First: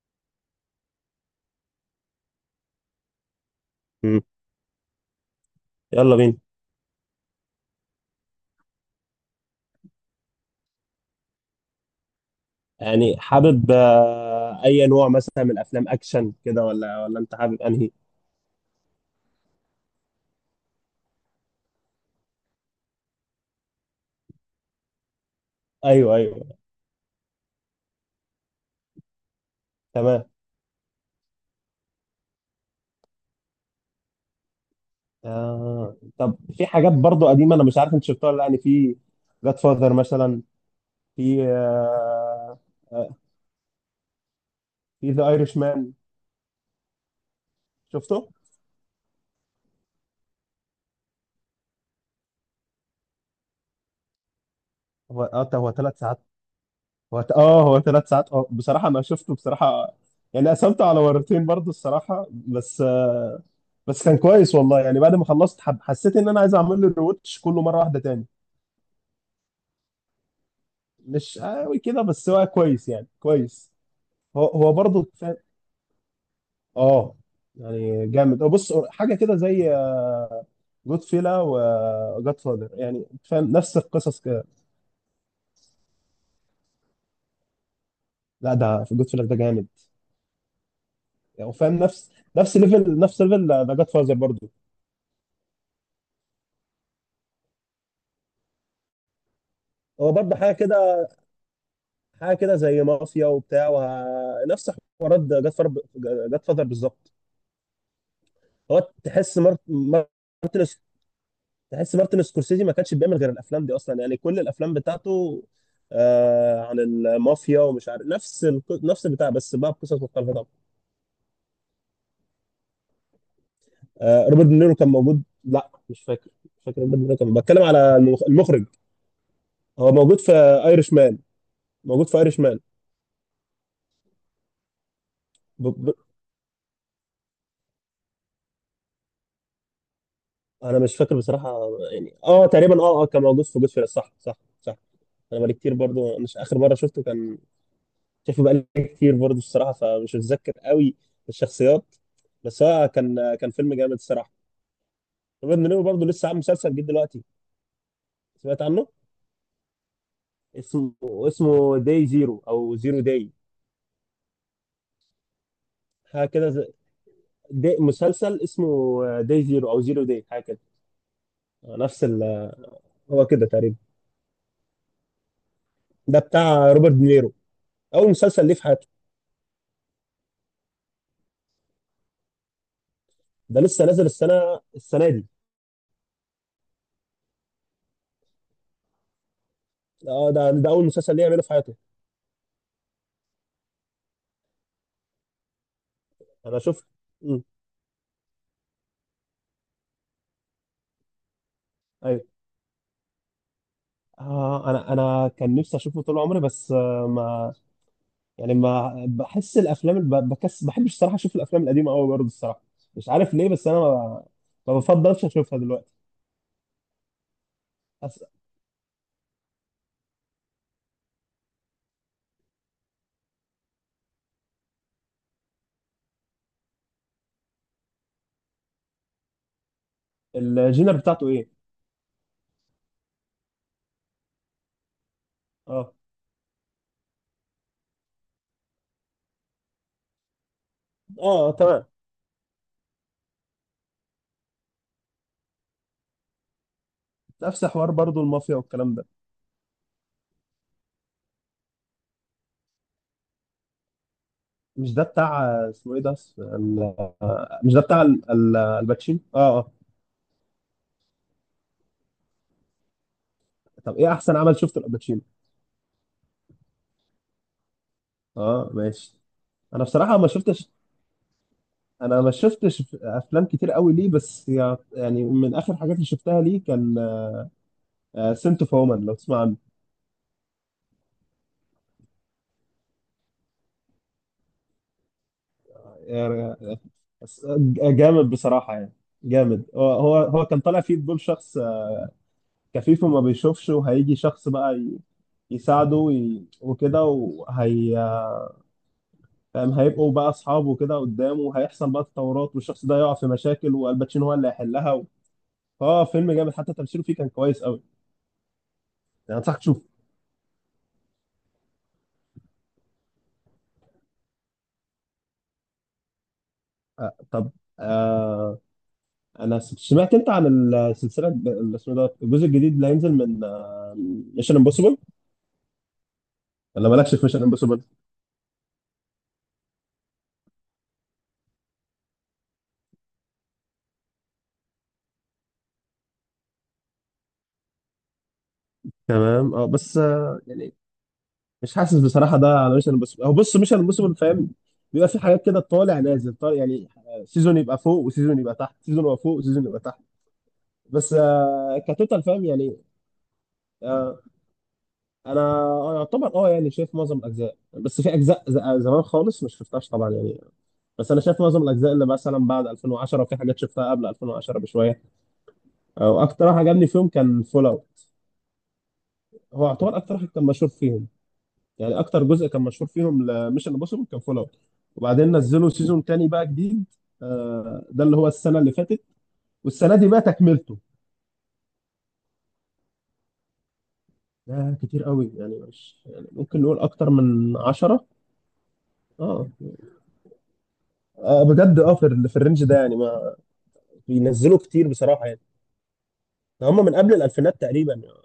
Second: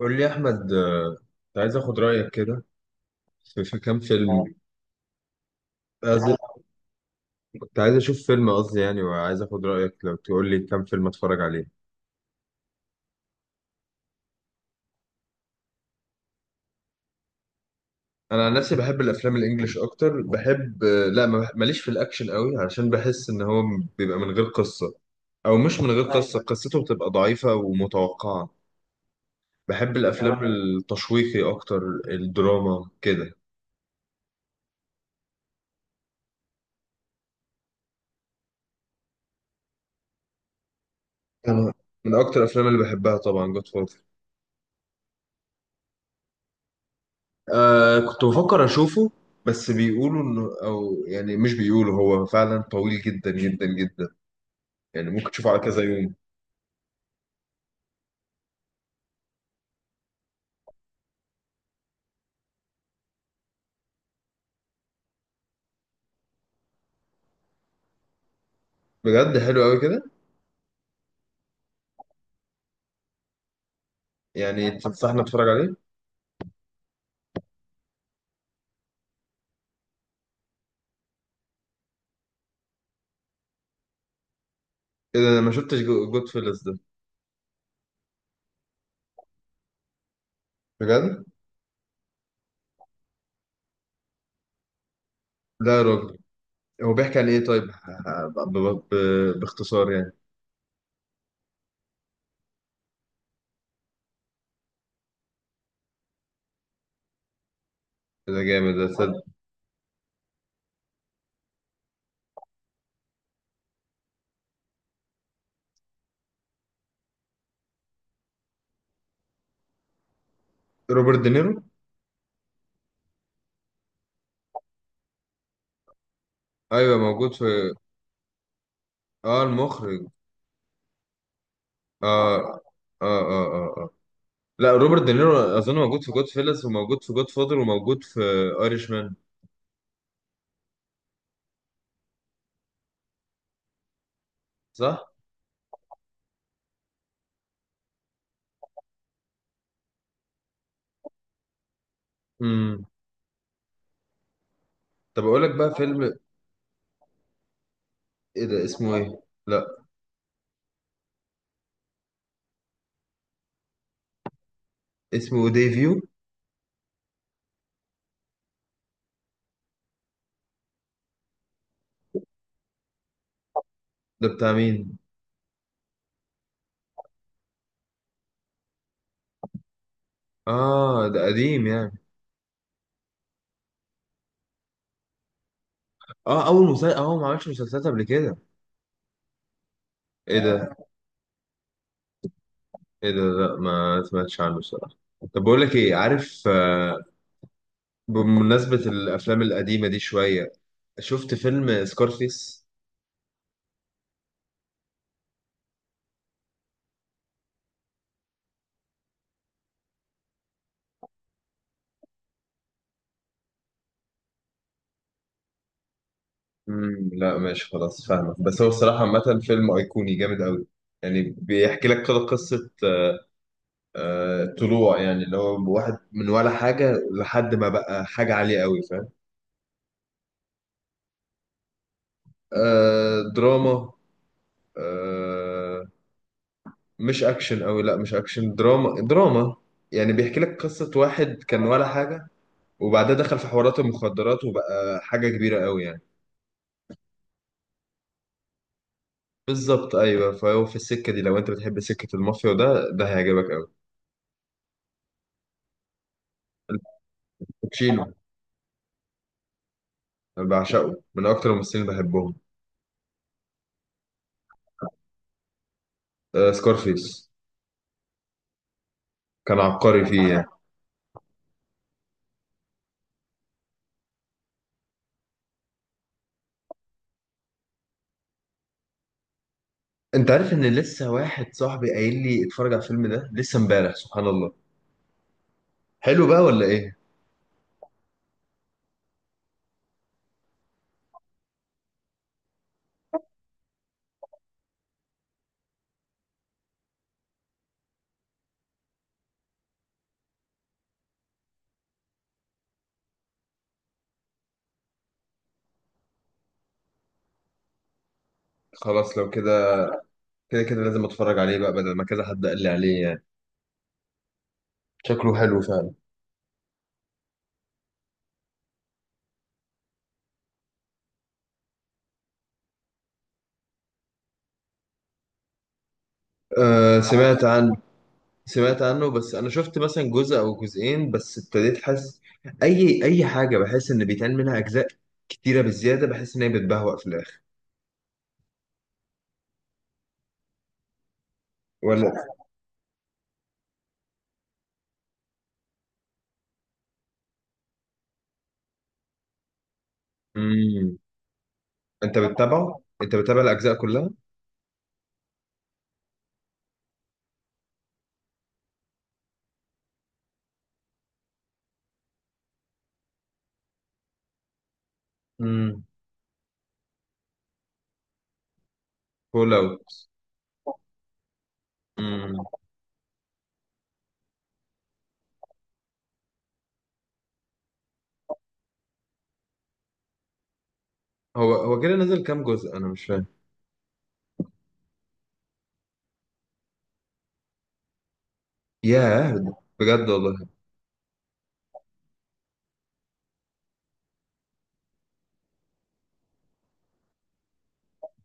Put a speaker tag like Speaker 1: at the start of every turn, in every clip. Speaker 1: قول لي يا احمد آه، كنت عايز اخد رايك كده في كام
Speaker 2: مم.
Speaker 1: فيلم كنت
Speaker 2: يلا
Speaker 1: عايز
Speaker 2: بينا.
Speaker 1: كنت عايز اشوف فيلم قصدي يعني وعايز اخد رايك لو تقول لي كام فيلم اتفرج عليه.
Speaker 2: يعني حابب، اي نوع مثلا؟ من افلام اكشن كده ولا انت حابب انهي؟
Speaker 1: انا عن نفسي بحب الافلام الانجليش اكتر، بحب لا ماليش في الاكشن قوي، علشان بحس ان هو بيبقى من غير قصه، او مش من غير
Speaker 2: ايوه،
Speaker 1: قصه،
Speaker 2: ايوه.
Speaker 1: ايوه قصته بتبقى ضعيفه ومتوقعه. بحب
Speaker 2: تمام.
Speaker 1: الافلام التشويقي اكتر، الدراما كده.
Speaker 2: آه. طب في حاجات برضو قديمه، انا مش عارف انت شفتها ولا لأ، يعني في جاد فاذر مثلا، في
Speaker 1: انا من اكتر الافلام اللي
Speaker 2: آه،
Speaker 1: بحبها طبعا جود فاذر.
Speaker 2: في ذا ايرش مان.
Speaker 1: آه كنت
Speaker 2: شفته.
Speaker 1: بفكر اشوفه، بس بيقولوا انه او يعني مش بيقولوا، هو فعلا طويل جدا جدا جدا، يعني
Speaker 2: هو
Speaker 1: ممكن تشوفه على
Speaker 2: هو
Speaker 1: كذا
Speaker 2: ثلاث
Speaker 1: يوم.
Speaker 2: ساعات. هو هو ثلاث ساعات. اه بصراحه ما شفته بصراحه، يعني قسمته على مرتين برضو الصراحه. بس بس كان كويس والله، يعني بعد ما خلصت حسيت ان انا عايز اعمل له ريوتش كله مره واحده تاني.
Speaker 1: بجد حلو قوي كده؟
Speaker 2: مش قوي كده بس هو كويس، يعني كويس. هو
Speaker 1: يعني
Speaker 2: هو برضه
Speaker 1: تنصحنا
Speaker 2: فاهم.
Speaker 1: نتفرج عليه؟
Speaker 2: اه، يعني جامد. بص حاجه كده زي جود فيلا وجاد فادر، يعني فاهم؟ نفس القصص كده.
Speaker 1: ايه ده، انا ما شفتش جود فيلز ده؟
Speaker 2: لا، ده في جود فيلا ده جامد،
Speaker 1: بجد؟
Speaker 2: يعني فاهم؟ نفس ليفل، نفس ليفل ده جاد فازر برضه.
Speaker 1: لا يا راجل، هو بيحكي عن ايه طيب؟ باختصار يعني.
Speaker 2: هو برضه حاجه كده، حاجه كده زي مافيا وبتاع نفس حوارات جاد فادر. جاد فادر بالظبط.
Speaker 1: إيه ده جامد
Speaker 2: هو
Speaker 1: ده، صدق؟
Speaker 2: تحس مارتن، تحس مارتن سكورسيزي ما كانش بيعمل غير الافلام دي اصلا، يعني كل الافلام بتاعته آه عن المافيا ومش عارف، نفس البتاع، بس بقى بقصص مختلفه طبعا.
Speaker 1: روبرت دينيرو؟
Speaker 2: آه روبرت دينيرو كان موجود. لا مش فاكر، مش فاكر
Speaker 1: ايوه
Speaker 2: روبرت دينيرو،
Speaker 1: موجود
Speaker 2: كان بتكلم
Speaker 1: في،
Speaker 2: على المخرج.
Speaker 1: اه
Speaker 2: هو
Speaker 1: المخرج.
Speaker 2: موجود في ايرش مان، موجود في
Speaker 1: اه
Speaker 2: ايرش مان.
Speaker 1: اه اه اه, آه. لا روبرت دينيرو
Speaker 2: ب...
Speaker 1: اظن
Speaker 2: ب...
Speaker 1: موجود في جود فيلز، وموجود في جود فاذر، وموجود في ايرش مان.
Speaker 2: انا مش فاكر بصراحه، يعني اه تقريبا، اه كان موجود في جود فيلز. صح، صح، صح.
Speaker 1: صح؟
Speaker 2: انا بقالي كتير برضو، مش اخر مره شفته كان شايفه، بقالي كتير برضه الصراحه، فمش متذكر قوي الشخصيات. بس هو كان، كان فيلم جامد الصراحه.
Speaker 1: طب اقول لك
Speaker 2: روبرت
Speaker 1: بقى
Speaker 2: دينيرو برضه
Speaker 1: فيلم.
Speaker 2: لسه عامل مسلسل جديد دلوقتي.
Speaker 1: ايه
Speaker 2: سمعت
Speaker 1: ده
Speaker 2: عنه؟
Speaker 1: اسمه ايه؟ لا.
Speaker 2: اسمه، اسمه داي زيرو او زيرو داي،
Speaker 1: اسمه ديفيو؟
Speaker 2: حاجه كده زي- دي مسلسل اسمه داي زيرو او زيرو داي، حاجه كده. نفس هو كده تقريبا.
Speaker 1: ده بتاع مين؟
Speaker 2: ده بتاع روبرت دينيرو، اول مسلسل ليه في حياته.
Speaker 1: اه ده قديم يعني؟
Speaker 2: ده لسه نازل السنه، السنه دي.
Speaker 1: اه اول مسلسل، اه هو ما عملش مسلسلات قبل كده؟
Speaker 2: اه
Speaker 1: ايه
Speaker 2: ده، ده
Speaker 1: ده.
Speaker 2: اول مسلسل ليه يعمله في حياته.
Speaker 1: ايه ده، لا ما سمعتش عنه الصراحه. طب بقول لك ايه، عارف
Speaker 2: انا شفت.
Speaker 1: آه،
Speaker 2: مم.
Speaker 1: بمناسبة الافلام القديمة دي شوية، شفت فيلم
Speaker 2: ايوه.
Speaker 1: سكارفيس؟
Speaker 2: آه انا كان نفسي اشوفه طول عمري، بس آه ما، يعني ما بحس الافلام بكس بحبش الصراحه اشوف الافلام القديمه قوي برضه الصراحه، مش عارف ليه، بس انا ما، ما بفضلش اشوفها دلوقتي.
Speaker 1: لا ماشي خلاص
Speaker 2: أس...
Speaker 1: فاهمك، بس هو الصراحة عامة فيلم ايقوني جامد قوي. يعني بيحكي لك كده قصة آه طلوع، يعني اللي هو واحد من ولا حاجة لحد ما بقى حاجة عالية قوي، فاهم؟
Speaker 2: الجينر بتاعته ايه؟
Speaker 1: آه دراما. آه
Speaker 2: اه،
Speaker 1: مش اكشن قوي، لا مش اكشن، دراما دراما. يعني بيحكي لك قصة واحد
Speaker 2: اه
Speaker 1: كان ولا
Speaker 2: تمام.
Speaker 1: حاجة، وبعدها دخل في حوارات المخدرات وبقى حاجة كبيرة قوي يعني.
Speaker 2: نفس حوار برضه المافيا والكلام ده.
Speaker 1: بالظبط ايوه، فهو في السكة دي، لو انت بتحب سكة المافيا وده، ده هيعجبك قوي.
Speaker 2: مش ده بتاع، اسمه ايه ده مش ده بتاع
Speaker 1: الباتشينو؟
Speaker 2: الباتشينو؟ اه، اه.
Speaker 1: أنا بعشقه، من اكتر الممثلين اللي بحبهم.
Speaker 2: طب ايه احسن عمل شفته الباتشينو؟
Speaker 1: آه سكارفيس،
Speaker 2: اه ماشي.
Speaker 1: كان
Speaker 2: انا
Speaker 1: عبقري
Speaker 2: بصراحه
Speaker 1: فيه
Speaker 2: ما
Speaker 1: يعني.
Speaker 2: شفتش، انا ما شفتش افلام كتير قوي ليه، بس يعني من اخر حاجات اللي شفتها ليه كان سنت اوف وومن، لو تسمع
Speaker 1: انت عارف ان لسه واحد صاحبي قايل لي اتفرج على الفيلم ده لسه امبارح، سبحان الله. حلو بقى
Speaker 2: عنه.
Speaker 1: ولا ايه؟
Speaker 2: بس جامد بصراحة يعني، جامد. هو كان طالع فيه بدور شخص كفيف وما بيشوفش، وهيجي شخص بقى يساعده وكده، وهي فاهم هيبقوا بقى أصحاب وكده قدامه، وهيحصل بقى تطورات والشخص ده يقع في مشاكل والباتشينو هو اللي هيحلها، فهو فيلم جامد، حتى تمثيله فيه كان كويس قوي.
Speaker 1: خلاص لو
Speaker 2: يعني أنصحك
Speaker 1: كده،
Speaker 2: تشوفه.
Speaker 1: كده كده لازم اتفرج عليه بقى، بدل ما كذا حد قال لي عليه يعني. شكله حلو فعلا.
Speaker 2: طب، آه، أنا سمعت أنت عن السلسلة اللي اسمه ده، الجزء الجديد اللي هينزل من ميشن امبوسيبل؟ ولا
Speaker 1: أه
Speaker 2: مالكش في ميشن
Speaker 1: سمعت عن،
Speaker 2: امبوسيبل؟
Speaker 1: سمعت عنه. بس انا شفت مثلا جزء او جزئين، بس ابتديت حاسس اي حاجه بحس ان بيتعمل منها اجزاء كتيره بزياده، بحس ان هي بتبهوأ في الاخر.
Speaker 2: تمام اه. بس آه، مش حاسس
Speaker 1: ولا.
Speaker 2: بصراحه ده على، مش الموسم. هو بص مش الموسم، فاهم؟ بيبقى في حاجات كده طالع نازل طالع، يعني سيزون يبقى فوق وسيزون يبقى تحت، سيزون يبقى فوق وسيزون يبقى تحت.
Speaker 1: امم
Speaker 2: بس آه
Speaker 1: انت
Speaker 2: كتوتال فاهم يعني.
Speaker 1: بتتابعه، انت بتتابع الاجزاء كلها؟
Speaker 2: آه. انا، يعتبر، اه يعني شايف معظم الاجزاء، بس في اجزاء زمان خالص ما شفتهاش طبعا، يعني بس انا شايف معظم الاجزاء اللي مثلا بعد 2010، وفي حاجات شفتها قبل 2010 بشويه.
Speaker 1: امم.
Speaker 2: واكتر واحد عجبني فيهم كان فول اوت.
Speaker 1: فول
Speaker 2: هو يعتبر
Speaker 1: اوت.
Speaker 2: اكتر واحد كان مشهور فيهم، يعني اكتر
Speaker 1: امم.
Speaker 2: جزء كان مشهور فيهم، مش امبوسيبل، كان فول اوت. وبعدين نزلوا سيزون تاني بقى جديد، ده اللي هو السنه اللي فاتت، والسنه دي بقى تكملته.
Speaker 1: هو كده نزل كام جزء، انا مش فاهم.
Speaker 2: ده كتير قوي يعني، مش يعني، ممكن نقول اكتر من عشرة.
Speaker 1: ياه.
Speaker 2: اه.
Speaker 1: بجد والله.
Speaker 2: بجد، اه. في في الرينج ده، يعني ما بينزلوا كتير بصراحه يعني. ده هم من قبل الالفينات تقريبا يعني،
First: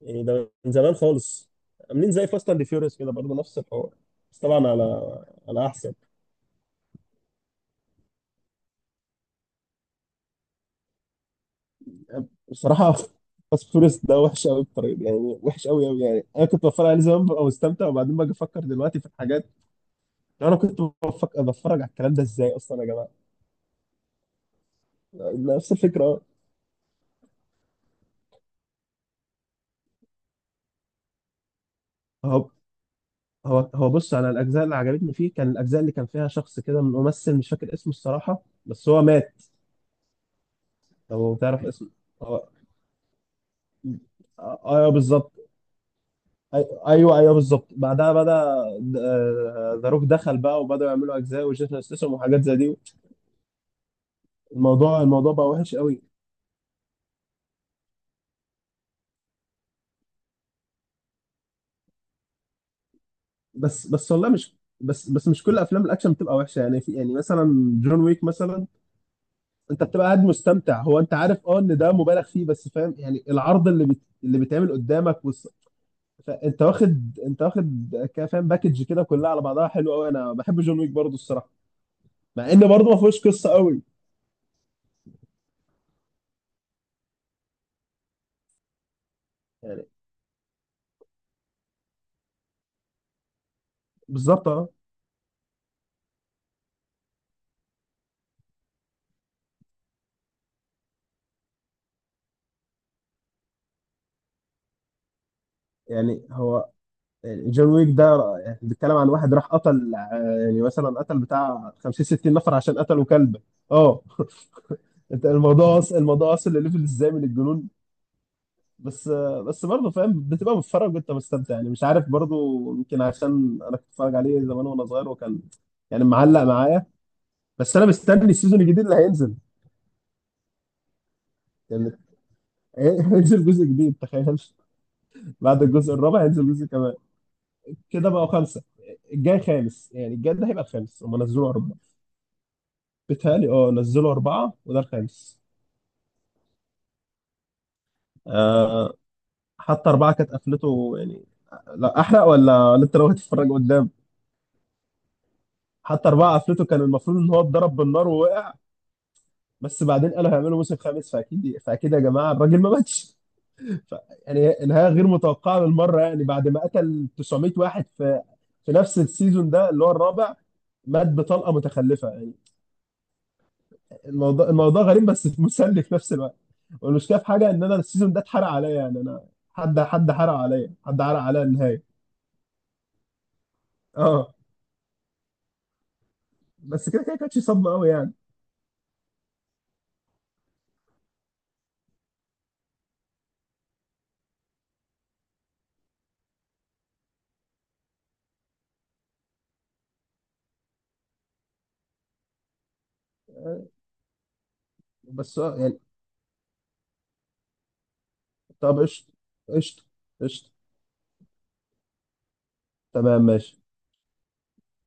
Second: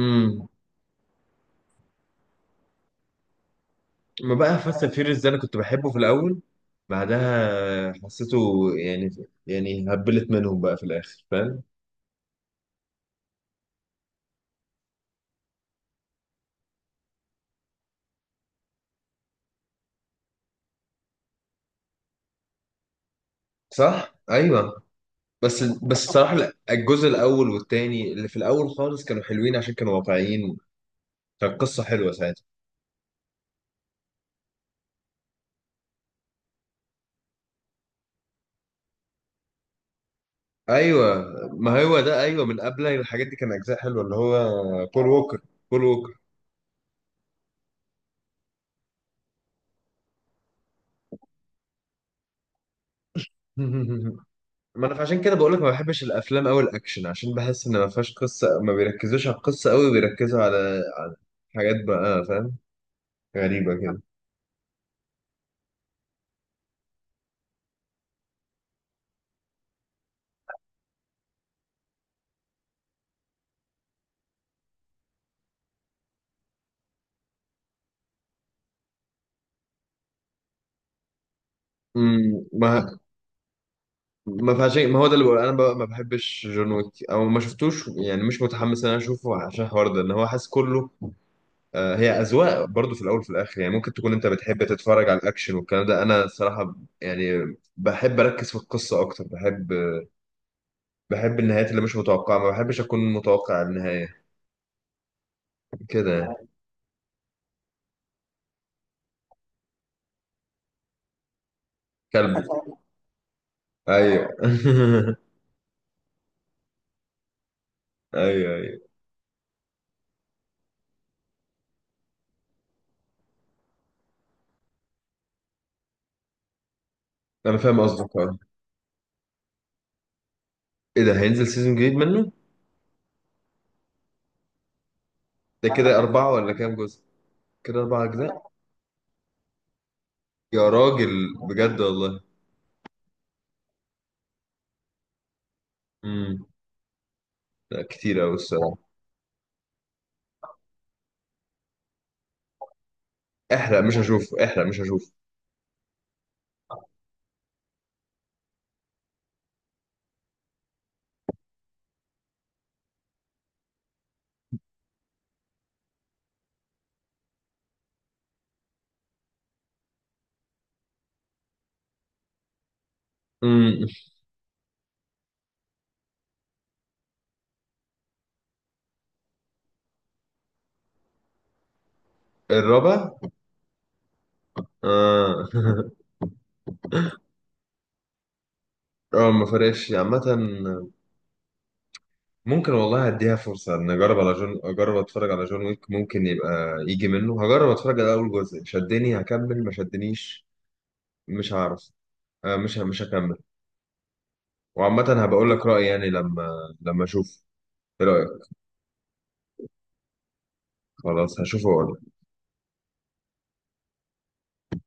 Speaker 2: يعني ده من زمان خالص. عاملين زي فاست اند فيوريوس كده برضه، نفس الحوار.
Speaker 1: ما
Speaker 2: بس
Speaker 1: بقى
Speaker 2: طبعا
Speaker 1: فاست
Speaker 2: على،
Speaker 1: اند فيوريوس ده انا كنت
Speaker 2: على
Speaker 1: بحبه
Speaker 2: احسن.
Speaker 1: في الاول، بعدها حسيته يعني هبلت منهم بقى في الاخر، فاهم؟
Speaker 2: بصراحة فاست فوريوس ده وحش قوي بطريقة، يعني وحش قوي قوي يعني. أنا كنت بتفرج عليه زمان ببقى مستمتع، وبعدين باجي أفكر دلوقتي في الحاجات، لو أنا كنت بتفرج على الكلام ده إزاي أصلا يا جماعة؟
Speaker 1: صح ايوه. بس
Speaker 2: نفس
Speaker 1: بس
Speaker 2: الفكرة.
Speaker 1: الصراحه لا، الجزء الاول والتاني اللي في الاول خالص كانوا حلوين، عشان كانوا واقعيين. كانت قصه حلوه ساعتها.
Speaker 2: هو هو بص، أنا الأجزاء اللي عجبتني فيه كان الأجزاء اللي كان فيها شخص كده، من ممثل مش فاكر اسمه الصراحة بس هو مات.
Speaker 1: ايوه،
Speaker 2: لو تعرف
Speaker 1: ما
Speaker 2: اسمه.
Speaker 1: هو ده ايوه،
Speaker 2: هو،
Speaker 1: من قبل الحاجات دي كان اجزاء حلوه، اللي هو
Speaker 2: أيوه
Speaker 1: بول
Speaker 2: بالظبط.
Speaker 1: ووكر. بول ووكر.
Speaker 2: أيوه، أيوه بالظبط. بعدها بدأ ذا روك دخل بقى، وبدأوا يعملوا أجزاء وجيسون ستاثام وحاجات زي دي.
Speaker 1: ما انا
Speaker 2: الموضوع
Speaker 1: عشان
Speaker 2: الموضوع
Speaker 1: كده
Speaker 2: بقى
Speaker 1: بقول لك ما
Speaker 2: وحش
Speaker 1: بحبش
Speaker 2: قوي.
Speaker 1: الافلام او الاكشن، عشان بحس ان ما فيهاش قصه، ما بيركزوش على القصه قوي، بيركزوا على حاجات بقى فاهم، غريبة
Speaker 2: بس
Speaker 1: كده.
Speaker 2: بس والله، مش بس مش كل افلام الاكشن بتبقى وحشه. يعني في، يعني مثلا جون ويك مثلا، انت بتبقى قاعد مستمتع. هو انت عارف اه ان ده مبالغ فيه، بس فاهم يعني العرض اللي اللي بيتعمل قدامك فانت واخد، انت واخد كده فاهم، باكج كده كلها على بعضها حلو قوي. انا بحب جون ويك برضه الصراحه،
Speaker 1: امم
Speaker 2: مع ان
Speaker 1: ما
Speaker 2: برضه ما فيهوش قصه قوي،
Speaker 1: ما فعشان ما هو ده اللي بقول، انا بقى ما بحبش جون ويك او ما شفتوش، يعني مش متحمس ان انا اشوفه عشان
Speaker 2: يعني.
Speaker 1: الحوار ده، ان هو حاسس كله. آه، هي اذواق برضو، في الاول وفي الاخر يعني، ممكن تكون انت
Speaker 2: بالظبط
Speaker 1: بتحب
Speaker 2: اه.
Speaker 1: تتفرج على الاكشن والكلام ده، انا الصراحة يعني بحب اركز في القصة اكتر، بحب بحب النهايات اللي مش متوقعة، ما بحبش اكون متوقع النهاية كده
Speaker 2: يعني
Speaker 1: يعني.
Speaker 2: هو، يعني جون ويك ده يعني بيتكلم عن واحد راح قتل، يعني مثلا قتل بتاع 50 60
Speaker 1: كلب.
Speaker 2: نفر عشان قتلوا كلب. اه.
Speaker 1: ايوه
Speaker 2: انت الموضوع اصلا لليفل ازاي من الجنون!
Speaker 1: ايوه ايوه.
Speaker 2: بس بس برضه فاهم، بتبقى بتتفرج وانت مستمتع يعني، مش عارف برضه، يمكن عشان انا كنت بتفرج عليه زمان وانا صغير، وكان يعني معلق معايا.
Speaker 1: انا
Speaker 2: بس
Speaker 1: فاهم
Speaker 2: انا
Speaker 1: قصدك
Speaker 2: مستني
Speaker 1: آه.
Speaker 2: السيزون الجديد اللي هينزل،
Speaker 1: ايه ده، هينزل سيزون
Speaker 2: يعني.
Speaker 1: جديد منه؟
Speaker 2: هينزل جزء جديد تخيل، بعد
Speaker 1: ده
Speaker 2: الجزء
Speaker 1: كده
Speaker 2: الرابع
Speaker 1: اربعة
Speaker 2: هينزل
Speaker 1: ولا
Speaker 2: جزء
Speaker 1: كام
Speaker 2: كمان.
Speaker 1: جزء؟ كده اربعة
Speaker 2: كده بقى
Speaker 1: اجزاء.
Speaker 2: خمسه، الجاي خامس. يعني الجاي ده هيبقى
Speaker 1: يا
Speaker 2: الخامس، هم
Speaker 1: راجل،
Speaker 2: نزلوا اربعه.
Speaker 1: بجد والله.
Speaker 2: بيتهيألي اه نزلوا اربعه وده الخامس.
Speaker 1: امم. لا كتير قوي
Speaker 2: آه،
Speaker 1: الصراحه.
Speaker 2: حتى اربعه كانت قفلته يعني. لا احرق ولا انت لو هتتفرج
Speaker 1: احرق
Speaker 2: قدام.
Speaker 1: مش هشوف، احرق مش هشوف.
Speaker 2: حتى أربعة قفلته، كان المفروض إن هو اتضرب بالنار ووقع، بس بعدين قالوا هيعملوا موسم خامس. فأكيد، فأكيد يا جماعة الراجل ما ماتش. ف- يعني نهاية غير متوقعة للمرة، يعني بعد ما قتل 900 واحد في في نفس السيزون ده اللي هو الرابع، مات بطلقة متخلفة يعني.
Speaker 1: امم.
Speaker 2: الموضوع غريب، بس مسلي في نفس الوقت. والمشكلة في حاجة إن أنا السيزون ده اتحرق عليا، يعني أنا حد حرق عليا، حد حرق عليا النهاية.
Speaker 1: الرابع.
Speaker 2: أه.
Speaker 1: اه
Speaker 2: بس كده كده كانتش صدمة أوي يعني.
Speaker 1: اه ما فرقش عامه. ممكن والله اديها فرصه ان اجرب على جون، اجرب اتفرج على جون ويك، ممكن يبقى يجي منه. هجرب اتفرج على اول جزء، شدني هكمل، ما شدنيش مش هعرف. آه مش هكمل.
Speaker 2: آه.
Speaker 1: وعامه
Speaker 2: بس
Speaker 1: هبقول
Speaker 2: آه،
Speaker 1: لك
Speaker 2: يعني
Speaker 1: رايي يعني، لما لما اشوف. ايه رايك؟
Speaker 2: طب قشطة، قشطة، قشطة.
Speaker 1: خلاص هشوفه واقول.
Speaker 2: تمام ماشي.